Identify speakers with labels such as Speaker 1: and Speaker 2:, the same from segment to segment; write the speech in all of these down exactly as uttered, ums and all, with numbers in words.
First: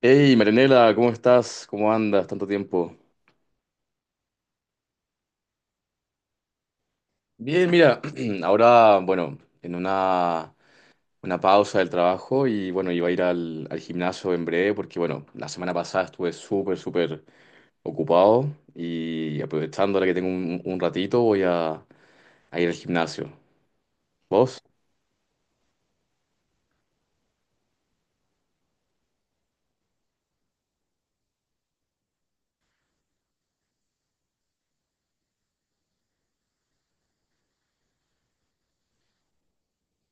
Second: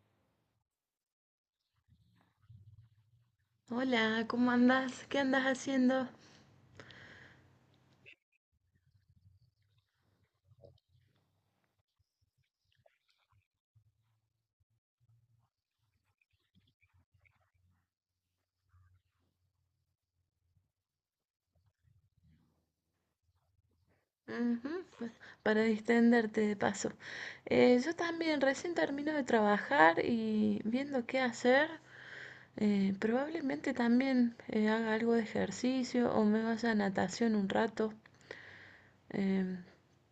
Speaker 1: Hey, Marianela, ¿cómo estás? ¿Cómo andas? Tanto tiempo.
Speaker 2: Hola, ¿cómo andás? ¿Qué andas haciendo?
Speaker 1: Bien, mira, ahora, bueno, en una, una pausa del trabajo y bueno, iba a ir al, al gimnasio en breve porque, bueno, la semana pasada estuve súper, súper ocupado y aprovechando ahora que tengo un, un ratito voy a, a ir al gimnasio. ¿Vos?
Speaker 2: Ujú, pues, para distenderte de paso. Eh, yo también recién termino de trabajar y viendo qué hacer, eh, probablemente también eh, haga algo de ejercicio o me vaya a natación un rato. Em,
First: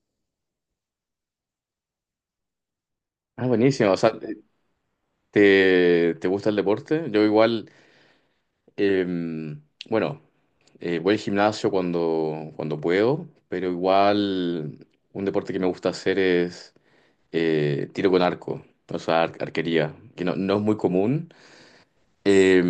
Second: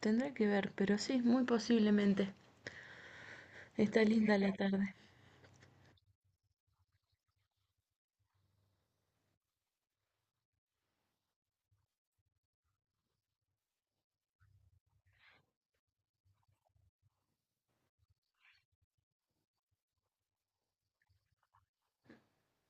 Speaker 2: Tendré que ver, pero sí, muy posiblemente.
Speaker 1: Ah, buenísimo. O
Speaker 2: Está
Speaker 1: sea,
Speaker 2: linda la tarde.
Speaker 1: ¿te, te gusta el deporte? Yo igual, em, bueno. Eh, voy al gimnasio cuando, cuando puedo, pero igual un deporte que me gusta hacer es eh, tiro con arco, o sea, ar- arquería, que no, no es muy común, eh,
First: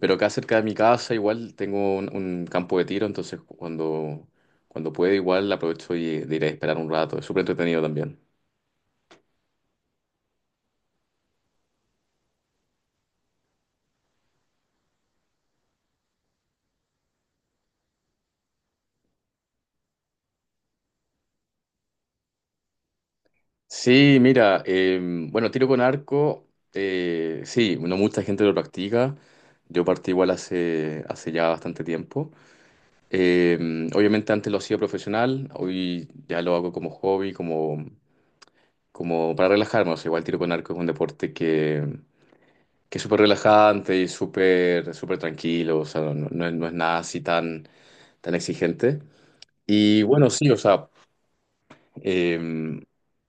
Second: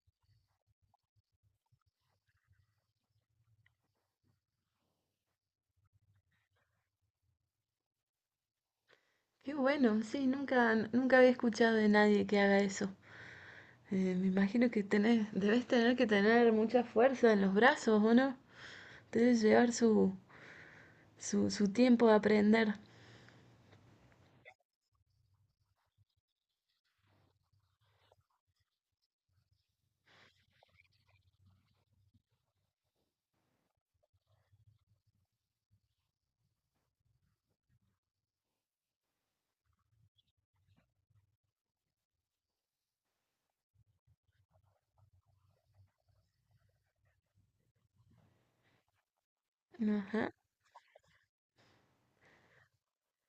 Speaker 1: pero acá cerca de mi casa igual tengo un, un campo de tiro, entonces cuando, cuando puedo igual aprovecho y, de ir a esperar un rato, es súper entretenido también.
Speaker 2: Qué bueno, sí, nunca, nunca había escuchado de nadie que haga eso. Eh, me imagino que tenés, debes tener que tener mucha fuerza en los brazos, ¿o no? Debe llevar su, su, su tiempo de aprender.
Speaker 1: Sí, mira, eh, bueno, tiro con arco, eh, sí, no mucha gente lo practica, yo partí igual hace, hace ya bastante tiempo. Eh, Obviamente antes lo hacía profesional, hoy ya lo hago como hobby, como, como para relajarme. O sea, igual tiro con arco es un deporte que, que es súper relajante y súper súper tranquilo, o sea, no, no es, no es nada así tan, tan exigente. Y bueno,
Speaker 2: Ajá,
Speaker 1: sí, o sea, eh,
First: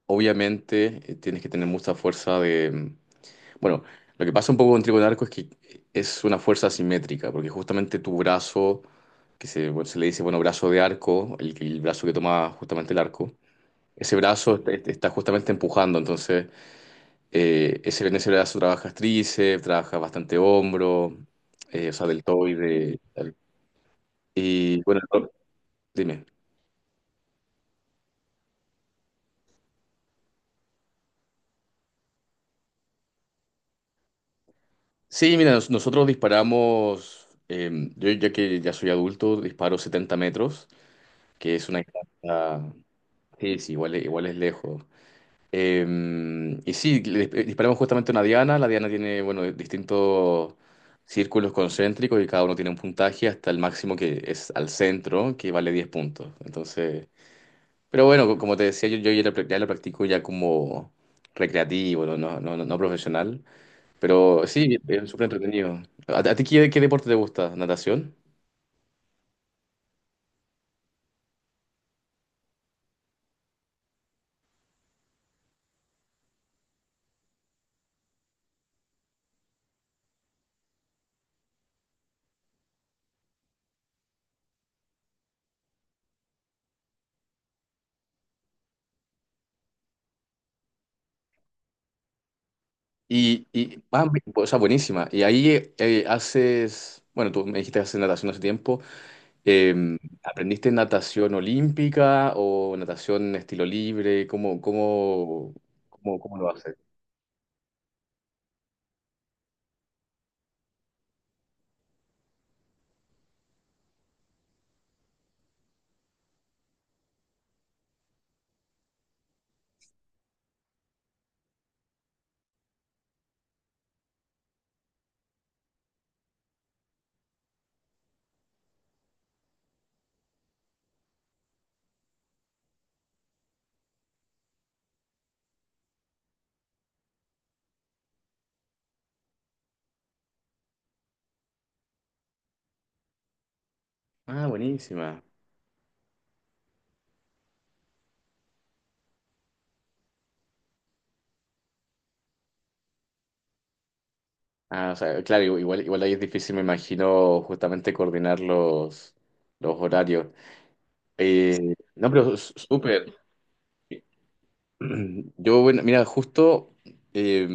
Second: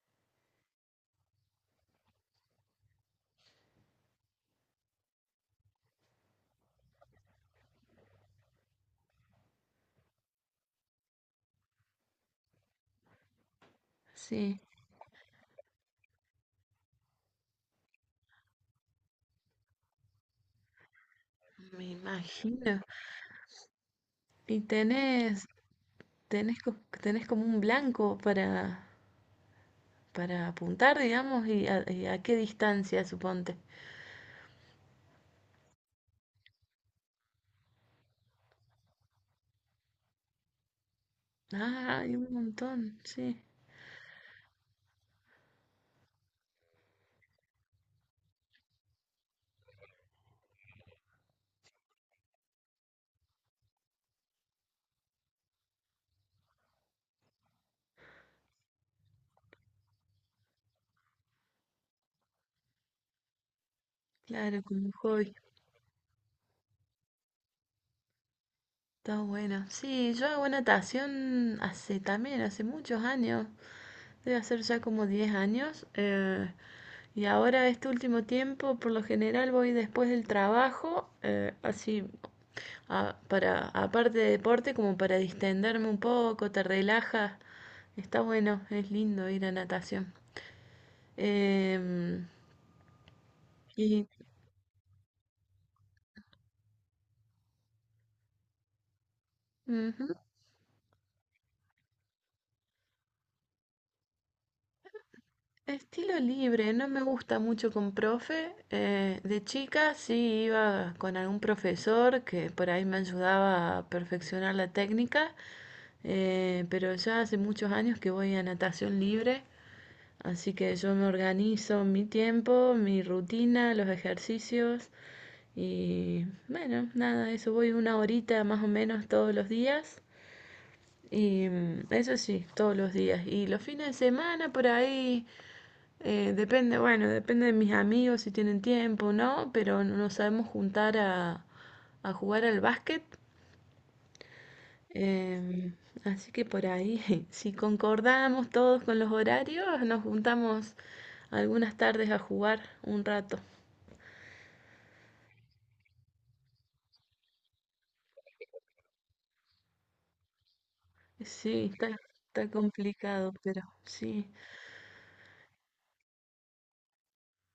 Speaker 1: obviamente eh, tienes que tener mucha fuerza de, bueno, lo que pasa un poco con Trigo arco es que es una fuerza asimétrica, porque justamente tu brazo, que se, bueno, se le dice, bueno, brazo de arco, el, el brazo que toma justamente el arco, ese brazo
Speaker 2: sí,
Speaker 1: está, está justamente empujando, entonces eh, ese, en ese brazo trabajas tríceps, trabajas bastante hombro,
Speaker 2: me
Speaker 1: eh, o sea,
Speaker 2: imagino.
Speaker 1: deltoide, tal.
Speaker 2: ¿Y
Speaker 1: Y bueno, no,
Speaker 2: tenés,
Speaker 1: dime.
Speaker 2: tenés, co- tenés como un blanco para, para apuntar, digamos, y a, y a qué distancia, suponte?
Speaker 1: Sí, mira, nos- nosotros disparamos, eh, yo ya que ya soy adulto, disparo setenta metros, que es una
Speaker 2: Ah, hay un
Speaker 1: distancia.
Speaker 2: montón, sí,
Speaker 1: Sí, sí, igual, es- igual es lejos. Eh, y sí, le dis- disparamos justamente una diana. La diana tiene, bueno, distintos círculos concéntricos y cada uno tiene un puntaje hasta el máximo que es al centro, que vale diez puntos. Entonces, pero bueno, co- como te decía, yo, yo ya, lo, prac- ya lo practico ya como recreativo, no, no, no, no profesional. Pero
Speaker 2: claro,
Speaker 1: sí,
Speaker 2: como un
Speaker 1: es súper
Speaker 2: hobby.
Speaker 1: entretenido. ¿A, a ti qué, qué deporte te gusta? ¿Natación?
Speaker 2: Está bueno. Sí, yo hago natación hace también, hace muchos años. Debe hacer ya como diez años. Eh, y ahora este último tiempo, por lo general, voy después del trabajo, eh, así, a- para, aparte de deporte, como para distenderme un poco, te relajas. Está bueno, es lindo ir a natación. Em,
Speaker 1: Y, y ah,
Speaker 2: y,
Speaker 1: bu- o sea, buenísima. Y ahí eh, haces, bueno, tú me dijiste que haces natación hace tiempo. Eh,
Speaker 2: Ujú.
Speaker 1: ¿Aprendiste natación olímpica o natación estilo libre? ¿Cómo, cómo, cómo,
Speaker 2: Estilo
Speaker 1: cómo lo
Speaker 2: libre,
Speaker 1: haces?
Speaker 2: no me gusta mucho con profe. Eh, de chica sí iba con algún profesor que por ahí me ayudaba a perfeccionar la técnica, eh, pero ya hace muchos años que voy a natación libre, así que yo me organizo mi tiempo, mi rutina, los ejercicios y bueno, nada, eso voy una horita más o menos todos los días. Y mm, eso sí, todos los días. Y los fines de semana por ahí eh, depende, bueno, depende de mis amigos si tienen tiempo o no, pero nos sabemos juntar a, a jugar al básquet.
Speaker 1: Ah, buenísima.
Speaker 2: Em, Así que por ahí, si concordamos todos con los horarios, nos juntamos algunas tardes a jugar un rato.
Speaker 1: Ah, o sea, claro, igual, igual ahí es difícil, me imagino, justamente coordinar los, los horarios.
Speaker 2: Sí,
Speaker 1: Eh,
Speaker 2: está,
Speaker 1: no, pero
Speaker 2: está
Speaker 1: s- súper.
Speaker 2: complicado, pero sí.
Speaker 1: Yo, bueno, mira, justo, eh,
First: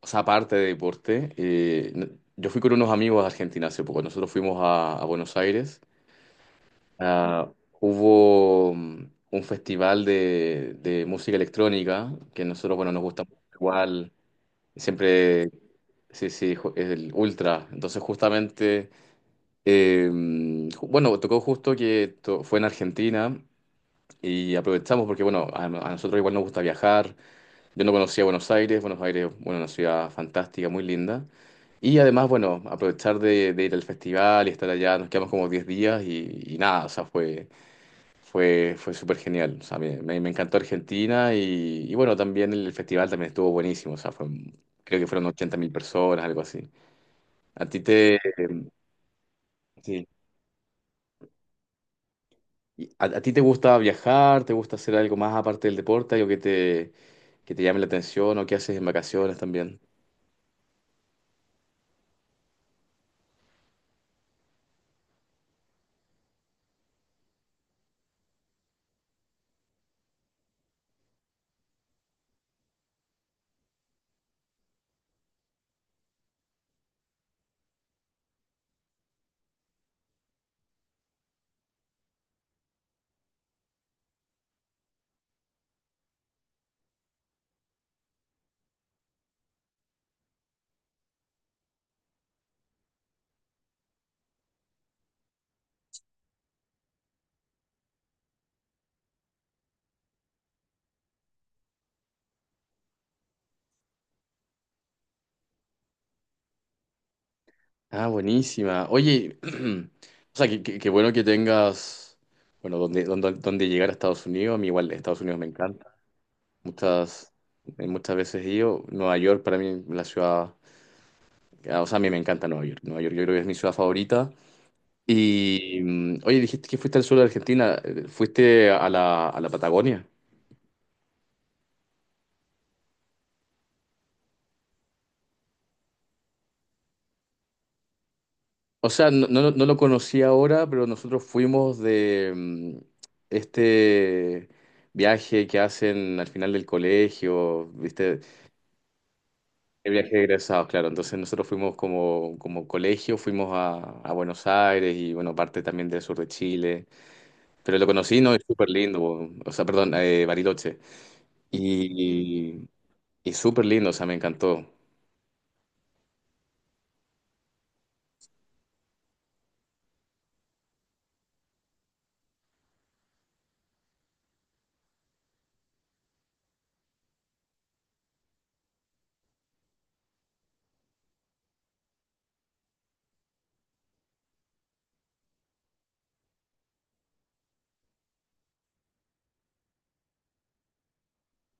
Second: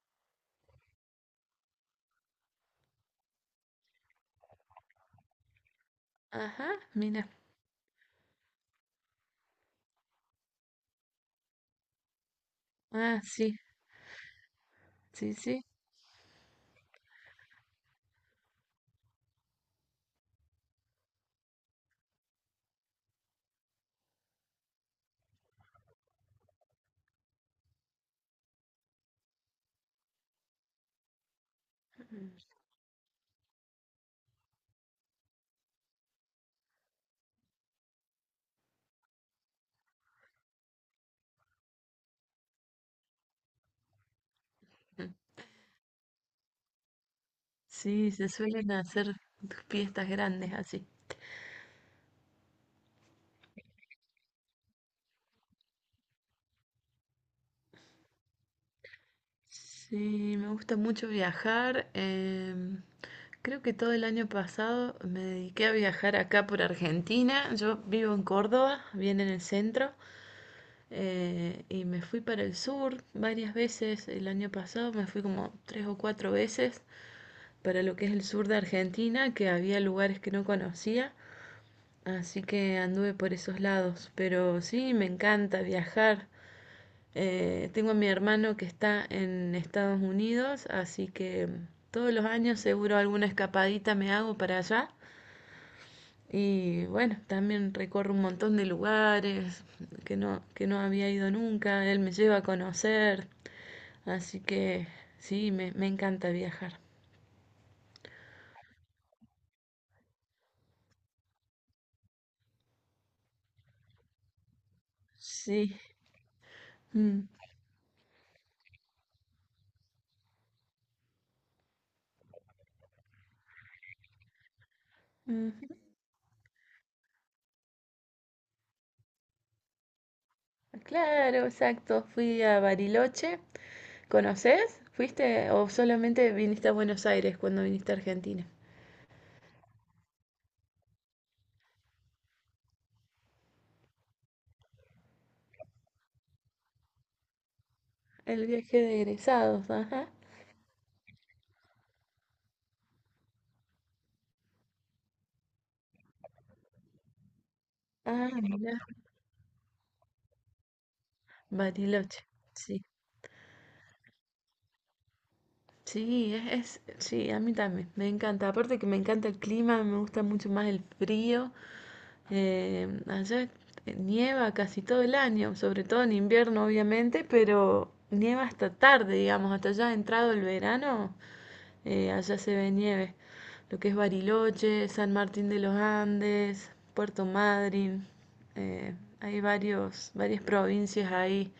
Speaker 1: o sea, aparte de deporte, eh, yo fui con unos amigos a Argentina hace poco. Nosotros fuimos a a Buenos Aires.
Speaker 2: Ajá, mira.
Speaker 1: Ah, hubo mm, un festival de, de música electrónica que nosotros, bueno, nos
Speaker 2: Ah,
Speaker 1: gusta mucho
Speaker 2: sí,
Speaker 1: igual,
Speaker 2: sí,
Speaker 1: siempre,
Speaker 2: sí.
Speaker 1: sí, sí, ju- es el ultra. Entonces, justamente, eh, mm, ju- bueno, tocó justo que to- fue en Argentina y aprovechamos porque, bueno, a, a nosotros igual nos gusta viajar. Yo no conocía Buenos Aires, Buenos Aires, bueno, una ciudad fantástica, muy linda. Y además, bueno, aprovechar de, de ir al festival y estar allá, nos quedamos como diez días y, y nada, o sea, fue. Fue, fue súper genial. O sea, me, me- me encantó Argentina y, y bueno, también el festival también estuvo buenísimo. O sea, fue, creo que
Speaker 2: Mm.
Speaker 1: fueron ochenta mil personas, algo así. ¿A ti
Speaker 2: Sí,
Speaker 1: te,
Speaker 2: se suelen hacer
Speaker 1: sí.
Speaker 2: fiestas grandes así.
Speaker 1: ¿Y ¿A, a ti te gusta viajar? ¿Te gusta hacer algo más aparte del deporte? ¿Algo que te, que te llame la atención o que haces en vacaciones también?
Speaker 2: Sí, me gusta mucho viajar. Em, creo que todo el año pasado me dediqué a viajar acá por Argentina. Yo vivo en Córdoba, bien en el centro, eh, y me fui para el sur varias veces. El año pasado me fui como tres o cuatro veces para lo que es el sur de Argentina, que había lugares que no conocía. Así que anduve por esos lados. Pero sí, me encanta viajar. Eh, tengo a mi hermano que está en Estados Unidos, así que todos los años seguro alguna escapadita me hago para allá. Y bueno, también recorro un montón de lugares que no, que no había ido nunca. Él me lleva a conocer, así que sí, me, me encanta viajar.
Speaker 1: Ah, buenísima. Oye, o sea, que, que- que bueno que tengas, bueno, donde, donde, donde llegar a Estados Unidos. A mí igual Estados Unidos me
Speaker 2: Sí.
Speaker 1: encanta.
Speaker 2: Mm,
Speaker 1: Muchas, eh, muchas veces he ido. Nueva York para mí, la ciudad ya, o sea, a mí me encanta Nueva York. Nueva York yo creo que es mi ciudad favorita. Y,
Speaker 2: ujú.
Speaker 1: mm, oye, dijiste que fuiste al sur de Argentina. Eh, ¿Fuiste a la, a la Patagonia?
Speaker 2: Claro, exacto. Fui a Bariloche. ¿Conoces? ¿Fuiste o solamente viniste a Buenos Aires cuando viniste a Argentina?
Speaker 1: O sea, no, no, no lo conocí ahora, pero nosotros fuimos de mm, este viaje que hacen al final del colegio, ¿viste?
Speaker 2: El viaje de egresados,
Speaker 1: El
Speaker 2: ajá.
Speaker 1: viaje de egresados, claro. Entonces nosotros fuimos como, como colegio, fuimos a, a Buenos Aires y, bueno, parte también del sur de Chile. Pero lo conocí,
Speaker 2: Ah,
Speaker 1: ¿no? Es súper
Speaker 2: mira,
Speaker 1: lindo. O sea, perdón, eh, Bariloche.
Speaker 2: Bariloche.
Speaker 1: Y
Speaker 2: Sí,
Speaker 1: y súper lindo, o sea, me encantó.
Speaker 2: sí, es, es- sí, a mí también, me encanta. Aparte que me encanta el clima, me gusta mucho más el frío. Eh, allá eh, nieva casi todo el año, sobre todo en invierno, obviamente, pero nieva hasta tarde, digamos, hasta ya entrado el verano, eh, allá se ve nieve. Lo que es Bariloche, San Martín de los Andes, Puerto Madryn. eh, Hay varios, varias provincias ahí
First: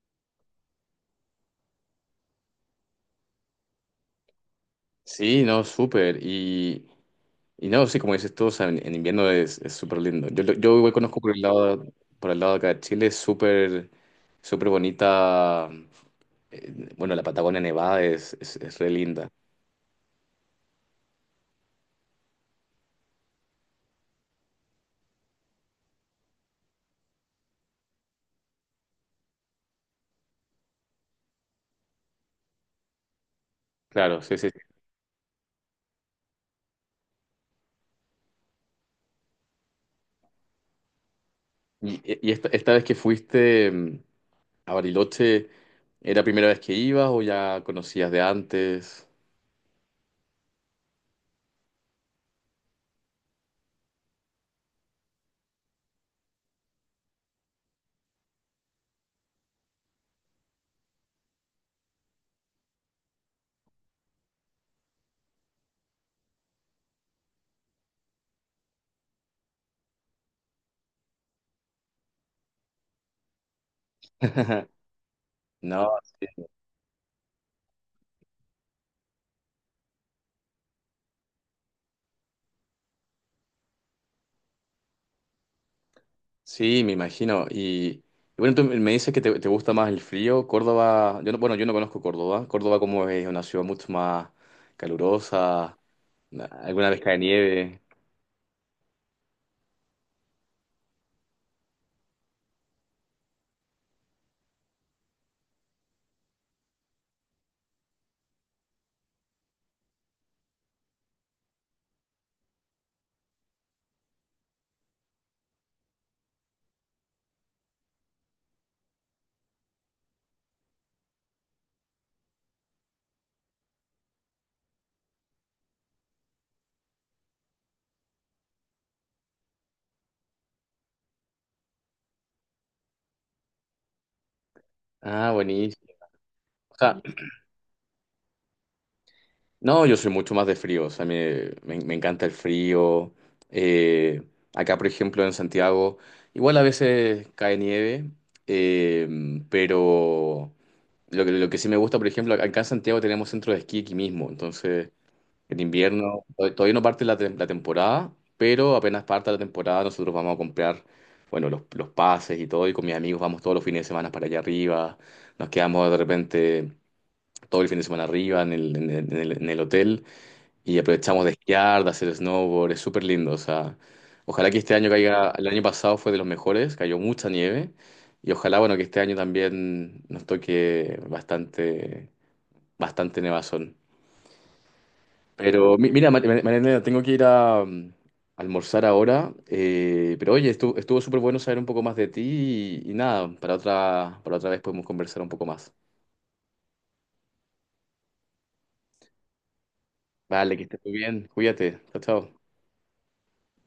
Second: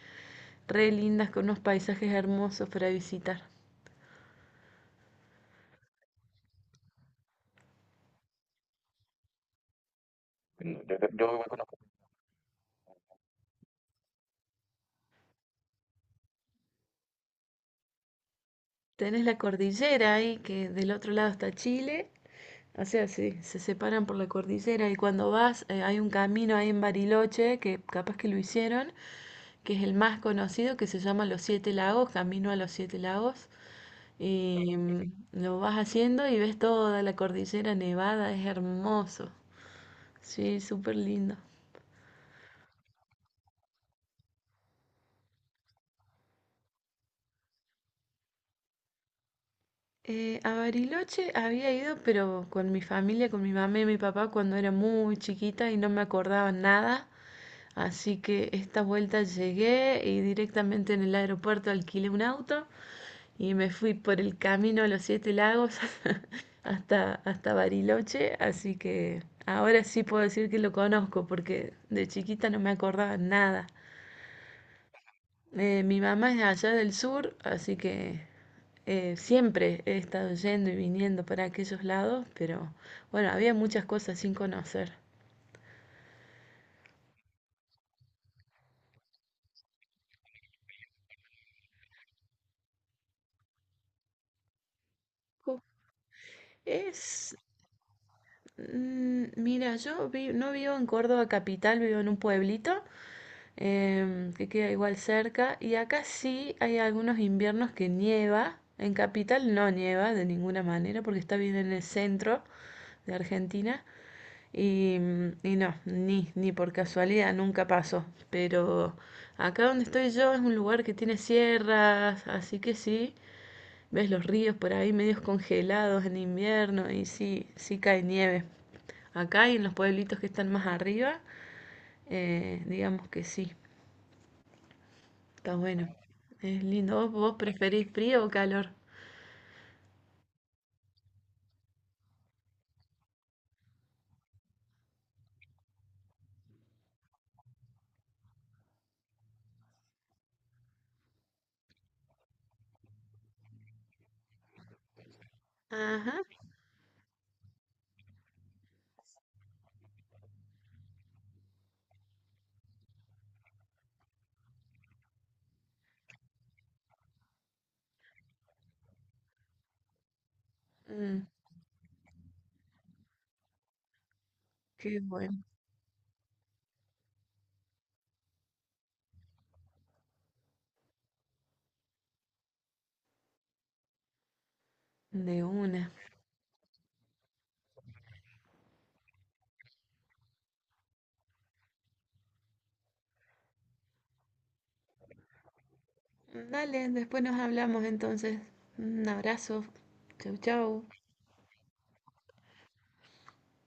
Speaker 2: re lindas con unos paisajes hermosos para visitar.
Speaker 1: Sí, no, súper. Y, y no, sí, como dices tú, o sea, en, en invierno es, es súper lindo. Yo, lo- yo
Speaker 2: No,
Speaker 1: igual
Speaker 2: Yo,
Speaker 1: conozco por
Speaker 2: yo
Speaker 1: el
Speaker 2: igual conozco.
Speaker 1: lado, por el lado de acá de Chile, es súper, súper bonita. eh, Bueno, la Patagonia Nevada es, es, es re
Speaker 2: Tenés
Speaker 1: linda.
Speaker 2: la cordillera ahí, que del otro lado está Chile. O sea, sí, se separan por la cordillera y cuando vas eh, hay un camino ahí en Bariloche, que capaz que lo hicieron, que es el más conocido, que se llama Los Siete Lagos, Camino a los Siete Lagos.
Speaker 1: Claro, sí, sí. Sí.
Speaker 2: Y mm, lo vas haciendo y ves toda la cordillera nevada, es hermoso. Sí, súper lindo.
Speaker 1: Y, e, y esta, esta vez que fuiste mm, a Bariloche, ¿era la primera vez que ibas o ya conocías de antes?
Speaker 2: Eh, a Bariloche había ido, pero con mi familia, con mi mamá y mi papá cuando era muy chiquita y no me acordaba nada. Así que esta vuelta llegué y directamente en el aeropuerto alquilé un auto y me fui por el camino a los Siete Lagos hasta, hasta Bariloche. Así que ahora sí puedo decir que lo conozco porque de chiquita no me acordaba nada. Eh,
Speaker 1: No.
Speaker 2: mi mamá es de allá del sur, así que eh, siempre he estado yendo y viniendo para aquellos lados, pero bueno, había muchas cosas sin conocer.
Speaker 1: Sí, me imagino. Y, y bueno, tú me dices que te, te gusta más el frío. Córdoba, yo no, bueno, yo no conozco Córdoba. Córdoba como es una ciudad mucho más
Speaker 2: Ju-
Speaker 1: calurosa, alguna vez cae
Speaker 2: Es,
Speaker 1: nieve.
Speaker 2: mm, Mira, yo vi- no vivo en Córdoba capital, vivo en un pueblito em, que queda igual cerca y acá sí hay algunos inviernos que nieva. En capital no nieva de ninguna manera porque está bien en el centro de Argentina. Y y no, ni, ni por casualidad nunca pasó. Pero acá donde estoy yo es un lugar que tiene sierras, así que sí, ves los ríos por ahí medios congelados en invierno y sí, sí cae nieve. Acá y en los pueblitos que están más arriba, eh, digamos que sí,
Speaker 1: Ah,
Speaker 2: está bueno.
Speaker 1: buenísimo.
Speaker 2: Es
Speaker 1: O
Speaker 2: lindo.
Speaker 1: sea,
Speaker 2: ¿Vos, vos preferís frío o calor?
Speaker 1: no, yo soy mucho más de frío, o sea, me, me- me encanta el frío. Eh, Acá, por ejemplo, en Santiago, igual a veces cae nieve, eh, pero lo que, lo que sí me gusta, por ejemplo, acá en Santiago tenemos centro de esquí aquí mismo, entonces. En
Speaker 2: Ajá,
Speaker 1: invierno, to- todavía no parte la, tem- la temporada, pero apenas parta la temporada, nosotros vamos a comprar, bueno, los, los pases y todo, y con mis amigos vamos todos los fines de semana para allá arriba, nos quedamos de repente todo el fin de semana arriba en el, en el- en el- en el hotel y aprovechamos
Speaker 2: mm,
Speaker 1: de esquiar, de hacer snowboard, es súper lindo, o sea, ojalá que este año
Speaker 2: qué
Speaker 1: caiga,
Speaker 2: bueno.
Speaker 1: el año pasado fue de los mejores, cayó mucha nieve, y ojalá, bueno, que este año también nos toque bastante, bastante nevazón.
Speaker 2: De
Speaker 1: Pero mi-
Speaker 2: una.
Speaker 1: mira, Ma- Ma- Marianela, tengo que ir a, mm, almorzar ahora. Eh, pero oye, estuvo, estuvo súper bueno saber un poco más de ti y, y nada, para otra, para otra vez podemos conversar un poco más.
Speaker 2: Dale, después nos hablamos entonces. Un abrazo. Chau,
Speaker 1: Vale, que estés
Speaker 2: chau.
Speaker 1: muy bien. Cuídate. Chao, chao.